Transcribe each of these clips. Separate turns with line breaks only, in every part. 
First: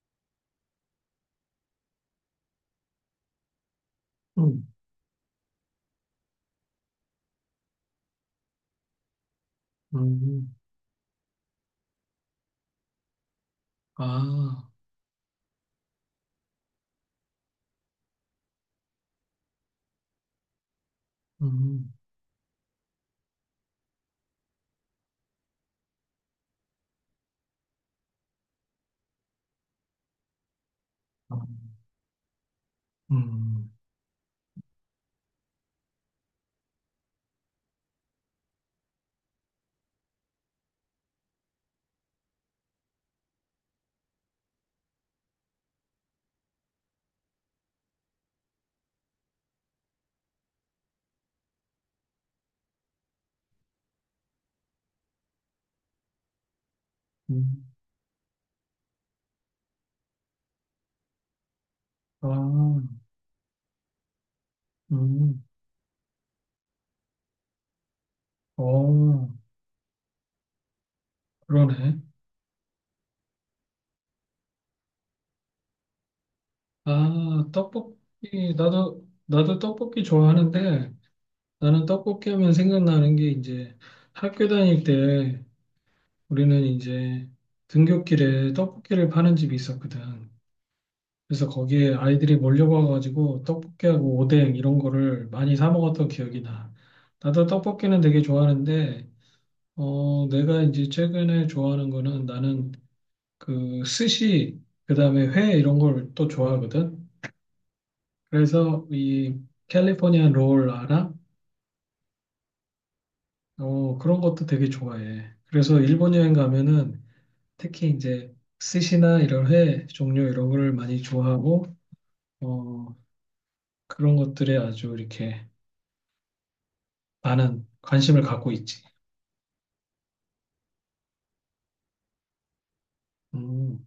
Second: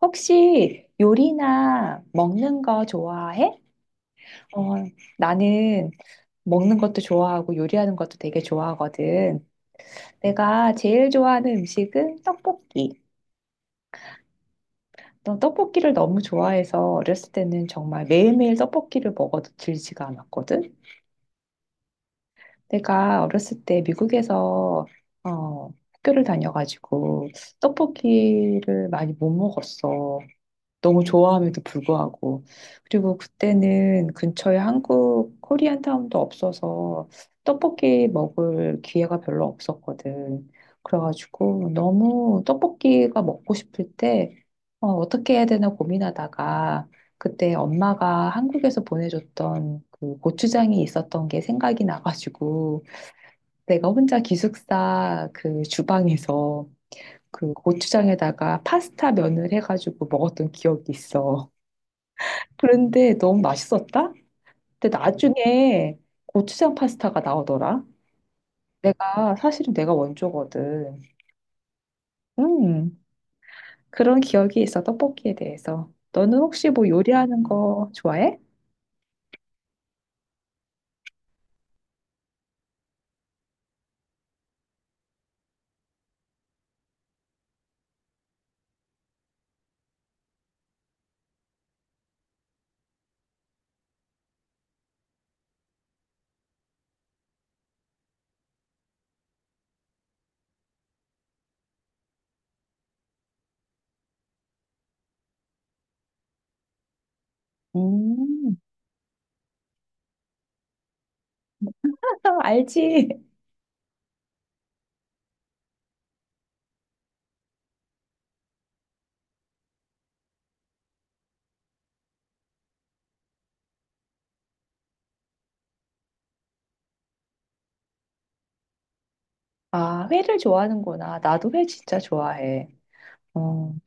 혹시 요리나 먹는 거 좋아해?
음,
어, 나는 먹는 것도 좋아하고 요리하는 것도 되게 좋아하거든.
음,
내가 제일 좋아하는 음식은 떡볶이.
아,
난 떡볶이를 너무 좋아해서 어렸을 때는 정말 매일매일 떡볶이를 먹어도 질지가 않았거든.
음,
내가 어렸을 때 미국에서 어, 학교를 다녀가지고 떡볶이를 많이 못 먹었어. 너무
아,
좋아함에도 불구하고. 그리고
음,
그때는 근처에 한국 코리안타운도 없어서 떡볶이 먹을 기회가 별로 없었거든. 그래가지고 너무 떡볶이가 먹고 싶을 때 어떻게 해야 되나 고민하다가 그때 엄마가 한국에서 보내줬던 그 고추장이 있었던 게 생각이 나가지고 내가 혼자 기숙사 그 주방에서 그
음,
고추장에다가 파스타 면을 해가지고 먹었던 기억이 있어.
아,
그런데 너무 맛있었다? 근데
음,
나중에 고추장 파스타가 나오더라.
어,
사실은 내가 원조거든.
그러네.
음, 그런 기억이 있어, 떡볶이에 대해서. 너는 혹시 뭐 요리하는
아,
거 좋아해?
떡볶이, 나도 떡볶이 좋아하는데, 나는 떡볶이 하면 생각나는 게 이제 학교 다닐 때 우리는 이제 등굣길에 떡볶이를 파는 집이 있었거든. 그래서 거기에 아이들이 몰려와가지고 떡볶이하고 오뎅 이런 거를 많이 사 먹었던 기억이 나. 나도 떡볶이는 되게 좋아하는데, 어, 내가 이제 최근에 좋아하는 거는 나는 그 스시, 그다음에 회 이런 걸 또 좋아하거든.
음.
그래서 이 캘리포니아 롤 알아?
알지?
어, 그런 것도 되게 좋아해. 그래서 일본 여행 가면은 특히 이제 스시나 이런 회 종류 이런 걸 많이 좋아하고 어, 그런 것들에 아주 이렇게 많은 관심을 갖고 있지.
아, 회를 좋아하는구나. 나도 회 진짜 좋아해. 어,
음,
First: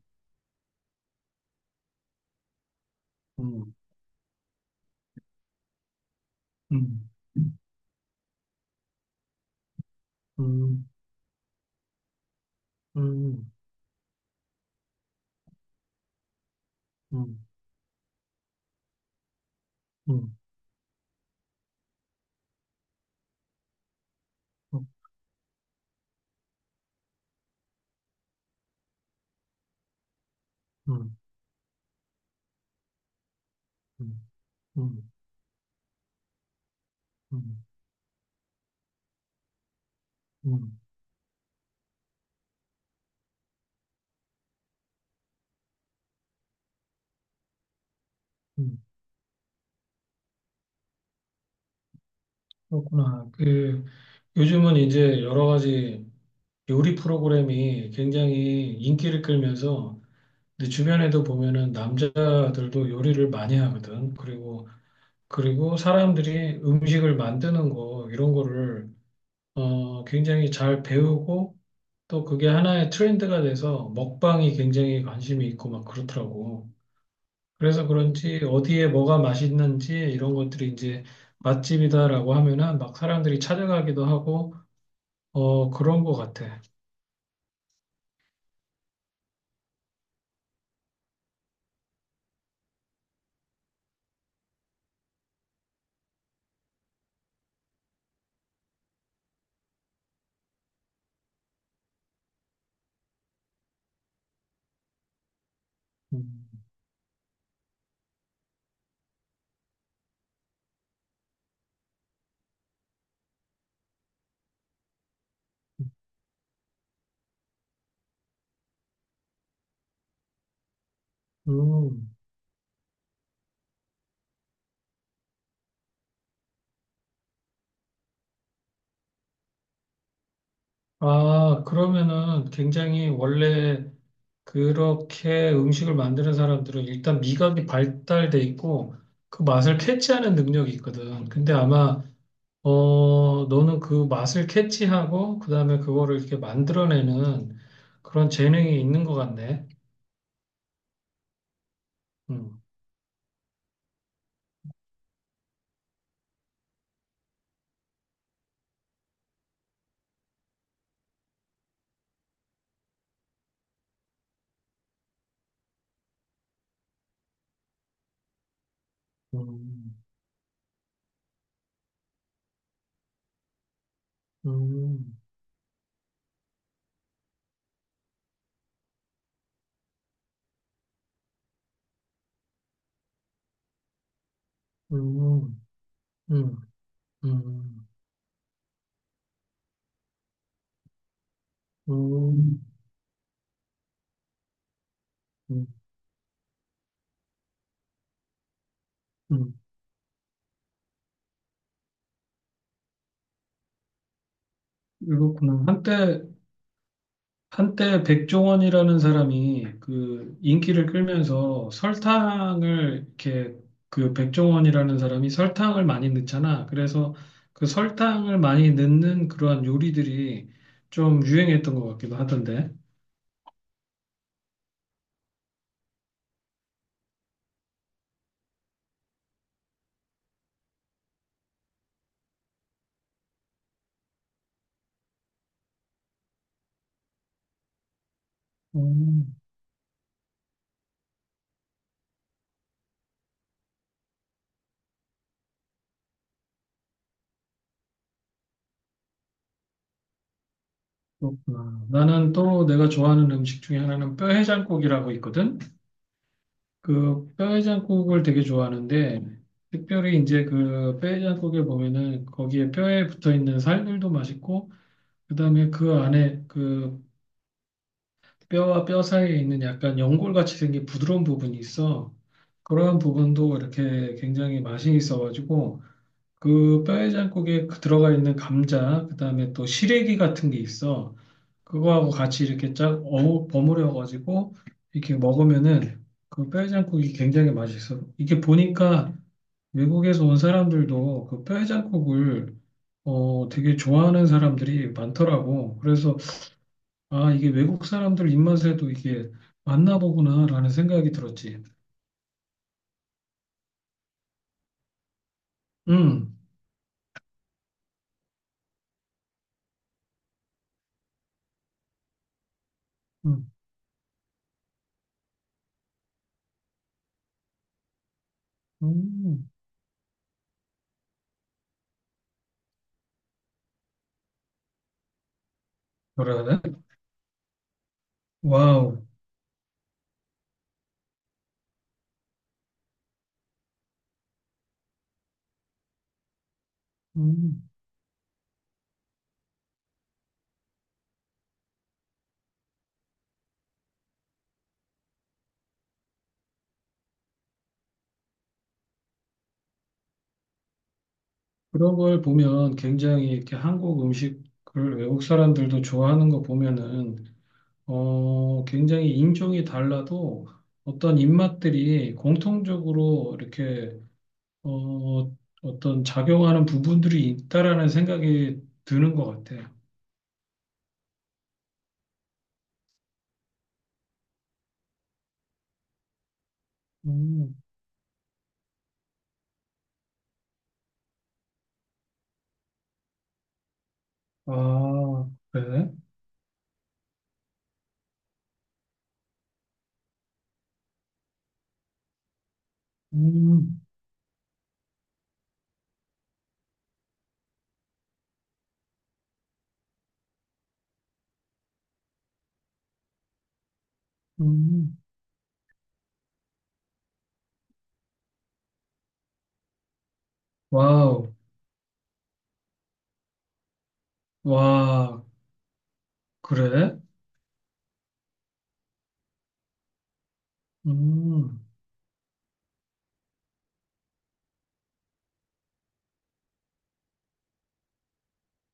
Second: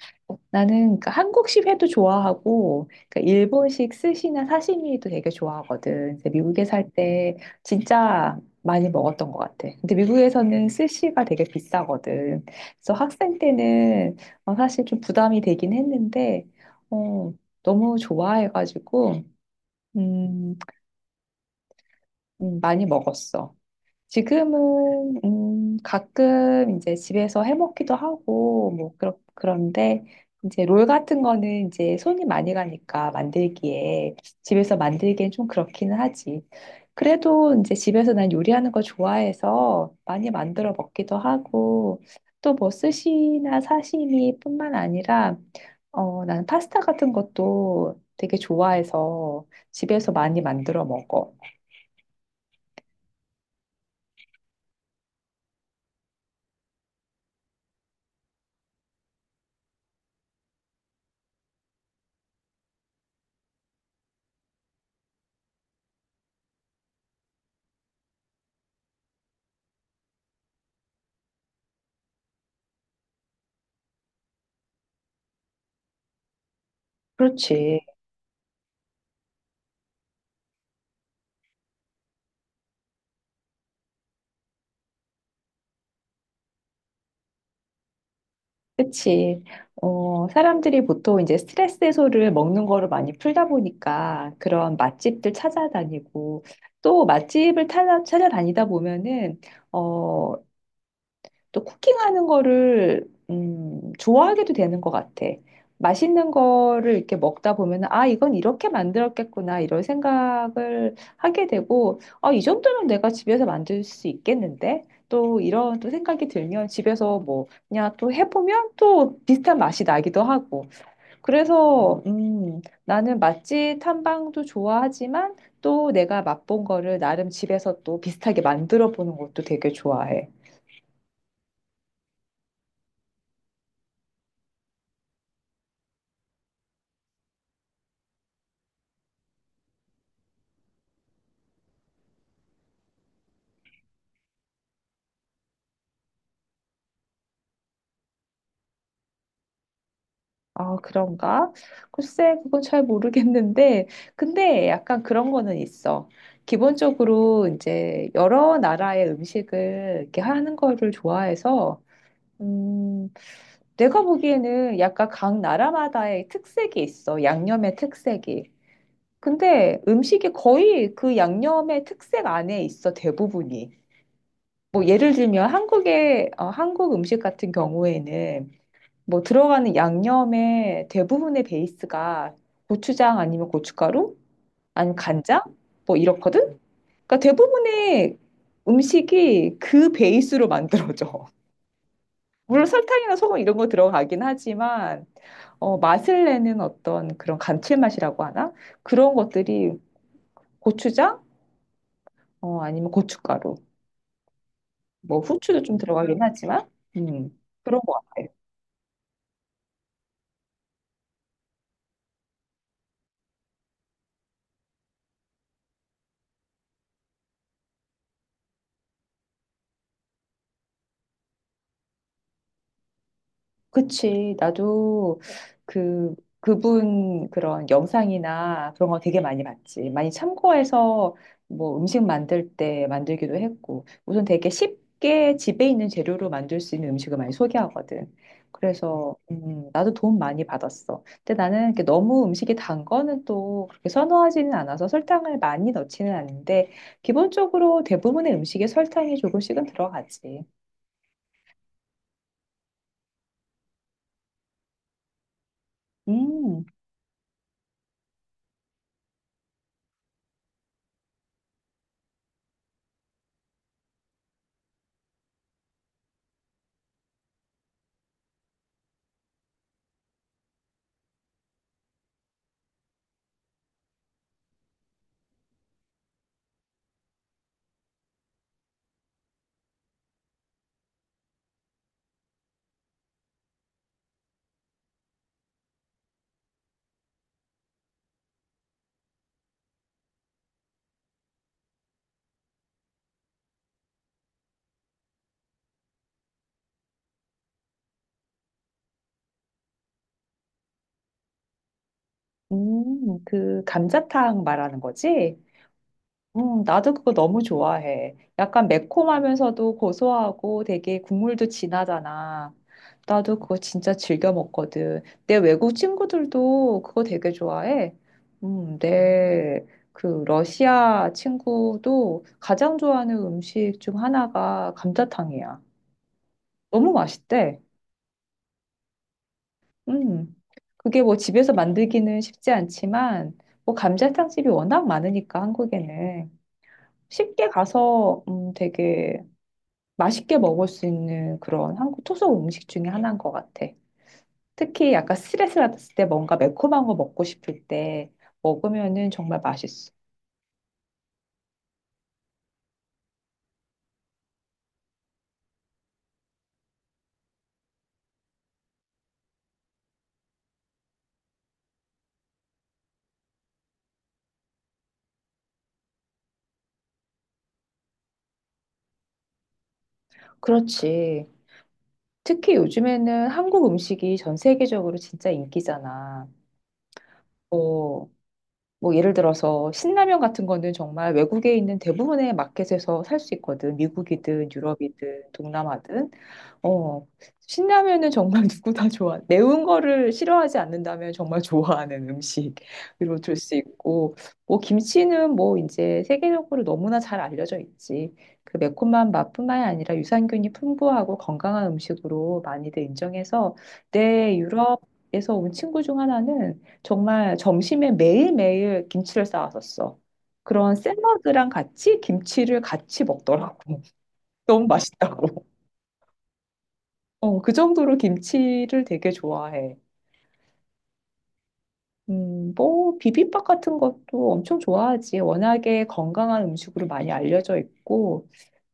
나는 그 한국식 회도 좋아하고 그
음,
일본식 스시나 사시미도 되게 좋아하거든. 근데 미국에 살
음,
때 진짜 많이 먹었던 것 같아. 근데 미국에서는
음,
스시가 되게 비싸거든. 그래서 학생
음,
때는 사실 좀 부담이 되긴 했는데 어,
음,
너무 좋아해가지고
음,
음, 많이 먹었어.
음,
지금은 가끔 이제 집에서 해 먹기도 하고 뭐 그렇 그런데 이제 롤
음, 음,
같은 거는 이제 손이 많이 가니까 만들기에 집에서
음, 음.
만들기엔 좀 그렇기는 하지. 그래도
음,
이제 집에서 난 요리하는 거 좋아해서 많이 만들어
음.
먹기도 하고 또 뭐 스시나 사시미뿐만 아니라 난 파스타 같은 것도 되게
음,
좋아해서 집에서 많이 만들어 먹어.
그렇구나. 그, 요즘은 이제 여러 가지 요리 프로그램이 굉장히 인기를 끌면서 내 주변에도 보면은 남자들도 요리를 많이 하거든. 그리고, 그리고 사람들이 음식을 만드는 거, 이런 거를, 어, 굉장히 잘 배우고 또 그게 하나의 트렌드가 돼서 먹방이 굉장히 관심이 있고 막 그렇더라고.
그렇지.
그래서 그런지 어디에 뭐가 맛있는지 이런 것들이 이제 맛집이다라고 하면은 막 사람들이 찾아가기도 하고 어 그런 것 같아.
그치. 사람들이 보통 이제 스트레스 해소를 먹는 거를 많이 풀다 보니까 그런 맛집들 찾아다니고 또 맛집을 찾아다니다 보면은, 어, 또 쿠킹하는 거를 좋아하게도 되는 것 같아. 맛있는
음.
거를 이렇게 먹다 보면 아 이건 이렇게 만들었겠구나 이런 생각을 하게 되고 아 이 정도면 내가 집에서 만들 수 있겠는데 또 이런 또 생각이 들면 집에서 뭐 그냥 또 해보면 또 비슷한 맛이 나기도 하고 그래서
음.
나는 맛집 탐방도 좋아하지만 또 내가 맛본 거를 나름 집에서 또 비슷하게 만들어 보는 것도 되게 좋아해.
아, 그러면은 굉장히 원래 그렇게 음식을 만드는 사람들은 일단 미각이 발달돼 있고 그 맛을 캐치하는 능력이 있거든. 근데 아마 어 너는 그 맛을 캐치하고 그다음에 그거를 이렇게 만들어내는 그런 재능이 있는 것 같네.
아, 그런가? 글쎄, 그건
음.
잘 모르겠는데, 근데 약간 그런 거는 있어. 기본적으로 이제 여러 나라의 음식을 이렇게 하는 거를 좋아해서, 음, 내가 보기에는 약간 각 나라마다의 특색이 있어. 양념의 특색이. 근데
음.
음식이 거의 그 양념의 특색 안에 있어, 대부분이. 뭐 예를
음,
들면 한국 음식 같은 경우에는 뭐 들어가는 양념의 대부분의 베이스가 고추장 아니면 고춧가루 아니면 간장
음,
뭐
음,
이렇거든. 그러니까
음,
대부분의 음식이 그 베이스로 만들어져.
음,
물론 설탕이나 소금 이런 거 들어가긴 하지만
음,
맛을 내는 어떤 그런 감칠맛이라고 하나? 그런
음.
것들이 고추장 아니면 고춧가루 뭐 후추도
이렇구나.
좀 들어가긴
한때,
하지만 음, 그런 것
한때
같아.
백종원이라는 사람이 그 인기를 끌면서 설탕을 이렇게 그 백종원이라는 사람이 설탕을 많이 넣잖아. 그래서 그 설탕을 많이 넣는 그러한 요리들이 좀 유행했던 것 같기도 하던데.
그치. 나도 그, 그분 그런 영상이나 그런 거 되게 많이 봤지. 많이 참고해서 뭐 음식 만들 때 만들기도 했고. 우선 되게 쉽게 집에 있는 재료로 만들 수 있는 음식을 많이 소개하거든. 그래서,
음,
나도 도움 많이 받았어. 근데 나는 이렇게 너무 음식이 단 거는 또 그렇게 선호하지는 않아서 설탕을 많이 넣지는 않는데, 기본적으로 대부분의 음식에 설탕이 조금씩은 들어가지.
그렇구나. 나는 또 내가 좋아하는 음식 중에 하나는 뼈해장국이라고 있거든.
음.
그 뼈해장국을 되게 좋아하는데 특별히 이제 그 뼈해장국에 보면은 거기에 뼈에 붙어 있는 살들도 맛있고 그다음에 그 안에 그 뼈와 뼈 사이에 있는 약간 연골같이 생긴 부드러운 부분이 있어. 그런 부분도 이렇게 굉장히 맛이 있어가지고 그 뼈해장국에 그 들어가 있는 감자, 그다음에 또 시래기 같은 게 있어. 그거하고 같이 이렇게 쫙 어우 버무려 가지고 이렇게 먹으면은 그 뼈해장국이 굉장히 맛있어. 이게 보니까 외국에서 온 사람들도 그 뼈해장국을 어 되게 좋아하는 사람들이 많더라고. 그래서 아 이게 외국 사람들 입맛에도 이게 맞나 보구나라는 생각이 들었지.
그 감자탕 말하는 거지?
음,
나도 그거 너무 좋아해. 약간 매콤하면서도 고소하고 되게 국물도 진하잖아. 나도
음,
그거 진짜 즐겨 먹거든. 내 외국 친구들도 그거 되게 좋아해.
음,
내 그 러시아 친구도 가장 좋아하는 음식 중 하나가 감자탕이야.
뭐라 해야 돼?
너무 맛있대.
와우.
음, 그게 뭐 집에서 만들기는 쉽지 않지만, 뭐 감자탕집이 워낙 많으니까 한국에는 쉽게
음.
가서 되게 맛있게 먹을 수 있는 그런 한국 토속 음식 중에 하나인 것 같아. 특히 약간 스트레스 받았을 때 뭔가 매콤한 거 먹고 싶을 때 먹으면은 정말 맛있어.
그런 걸 보면 굉장히 이렇게 한국 음식을 외국 사람들도 좋아하는 거 보면은 어 굉장히 인종이 달라도 어떤 입맛들이 공통적으로 이렇게 어 어떤 작용하는 부분들이 있다라는 생각이 드는 것 같아요.
그렇지. 특히 요즘에는 한국 음식이 전 세계적으로 진짜 인기잖아.
음,
뭐 뭐 예를 들어서 신라면 같은 거는 정말 외국에 있는 대부분의 마켓에서 살 수 있거든. 미국이든 유럽이든
아, 그래?
동남아든. 어, 신라면은 정말 누구 다 좋아. 매운 거를 싫어하지 않는다면 정말 좋아하는 음식으로 줄 수
음,
있고, 뭐 김치는 뭐 이제 세계적으로 너무나 잘 알려져 있지. 그 매콤한 맛뿐만이 아니라 유산균이 풍부하고 건강한 음식으로 많이들 인정해서 내
음,
유럽에서 온 친구 중 하나는 정말 점심에 매일매일 김치를 싸왔었어. 그런
와우,
샐러드랑 같이 김치를 같이 먹더라고. 너무
와,
맛있다고.
그래?
어, 그 정도로 김치를 되게 좋아해.
음,
뭐, 비빔밥 같은 것도 엄청 좋아하지. 워낙에 건강한 음식으로 많이 알려져 있고,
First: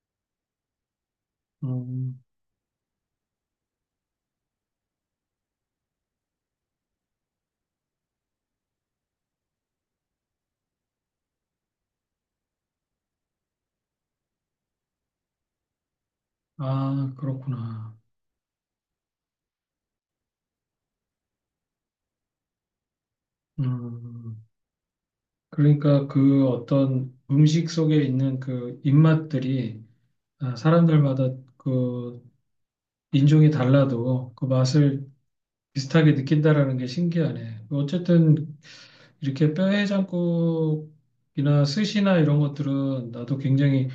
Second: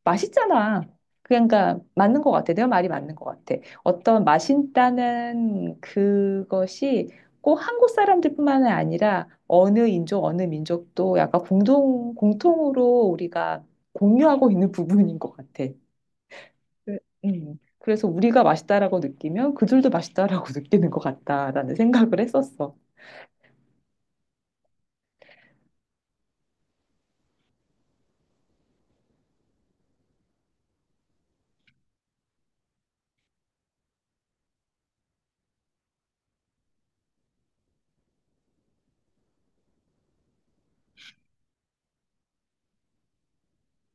맛있잖아. 그러니까, 맞는
음.
것 같아. 내가 말이 맞는 것 같아. 어떤 맛있다는 그것이 꼭 한국 사람들뿐만 아니라 어느 인종, 어느 민족도 약간 공통으로 우리가 공유하고 있는 부분인 것 같아. 그-
아, 그렇구나.
그래서 우리가 맛있다라고 느끼면 그들도 맛있다라고 느끼는 것 같다라는 생각을 했었어.
음. 그러니까 그 어떤 음식 속에 있는 그 입맛들이 아, 사람들마다 그 인종이 달라도 그 맛을 비슷하게 느낀다라는 게 신기하네. 어쨌든 이렇게 뼈해장국이나 스시나 이런 것들은 나도 굉장히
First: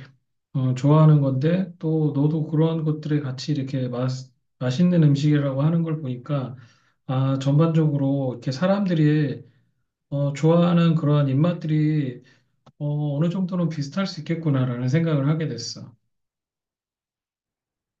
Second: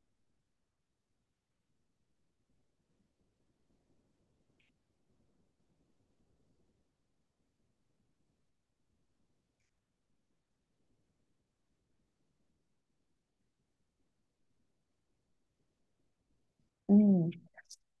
어, 좋아하는 건데 또 너도 그러한 것들에 같이 이렇게 맛있는 음식이라고 하는 걸 보니까 아, 전반적으로 이렇게 사람들이 어, 좋아하는 그러한 입맛들이 어, 어느 정도는 비슷할 수 있겠구나라는 생각을 하게 됐어.
음,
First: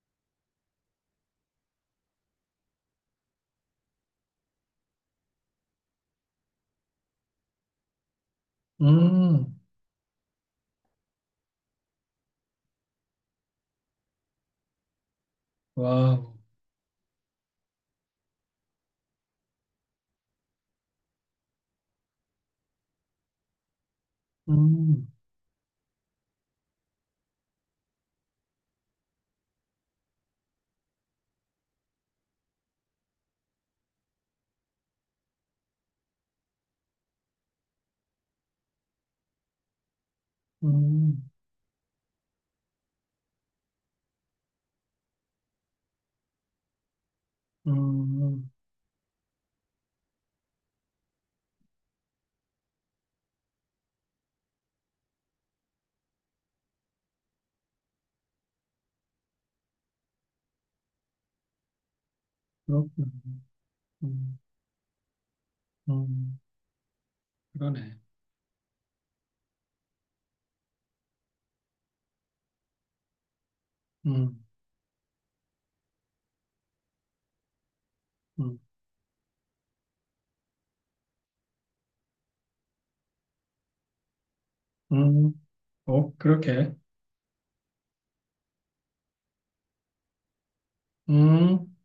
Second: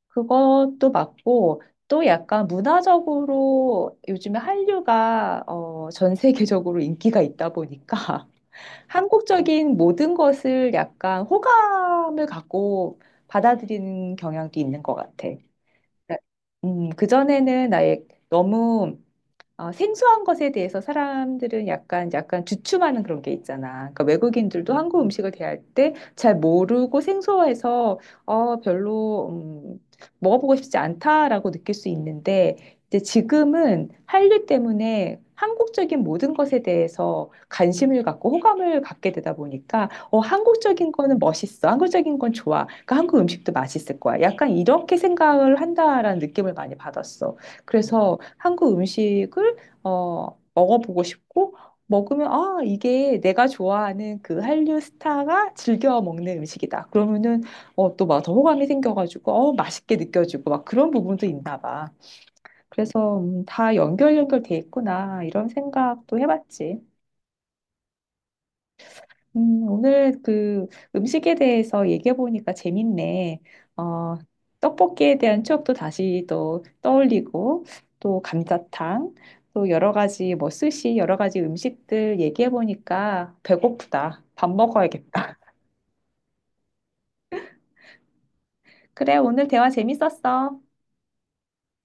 그것도 맞고, 또 약간 문화적으로 요즘에 한류가 전 세계적으로 인기가 있다 보니까
음,
한국적인 모든 것을 약간 호감을 갖고 받아들이는 경향도 있는 것 같아.
와우.
그전에는 나의 너무 생소한 것에 대해서 사람들은 약간 주춤하는 그런 게 있잖아. 그러니까 외국인들도 한국
음,
음식을 대할 때 잘 모르고 생소해서, 어, 별로, 음, 먹어보고 싶지 않다라고 느낄 수 있는데, 이제 지금은 한류 때문에 한국적인 모든 것에 대해서 관심을 갖고 호감을 갖게 되다 보니까, 어, 한국적인 거는
음,
멋있어. 한국적인 건 좋아. 그러니까 한국 음식도 맛있을 거야. 약간 이렇게 생각을 한다라는 느낌을 많이 받았어. 그래서
음,
한국 음식을 먹어보고 싶고, 먹으면, 아, 이게 내가 좋아하는 그 한류 스타가 즐겨 먹는 음식이다. 그러면은, 또 막 더 호감이 생겨가지고, 맛있게 느껴지고, 막 그런 부분도 있나 봐.
그렇구나.
그래서, 다
음,
연결돼 있구나. 이런 생각도
음,
해봤지.
그러네.
오늘 그 음식에 대해서 얘기해 보니까 재밌네. 어,
음,
떡볶이에 대한 추억도 다시 또 떠올리고, 또
음,
감자탕, 또 여러 가지 뭐 스시, 여러 가지 음식들 얘기해 보니까 배고프다. 밥
음.
먹어야겠다.
어, 그렇게.
그래, 오늘 대화 재밌었어.
음.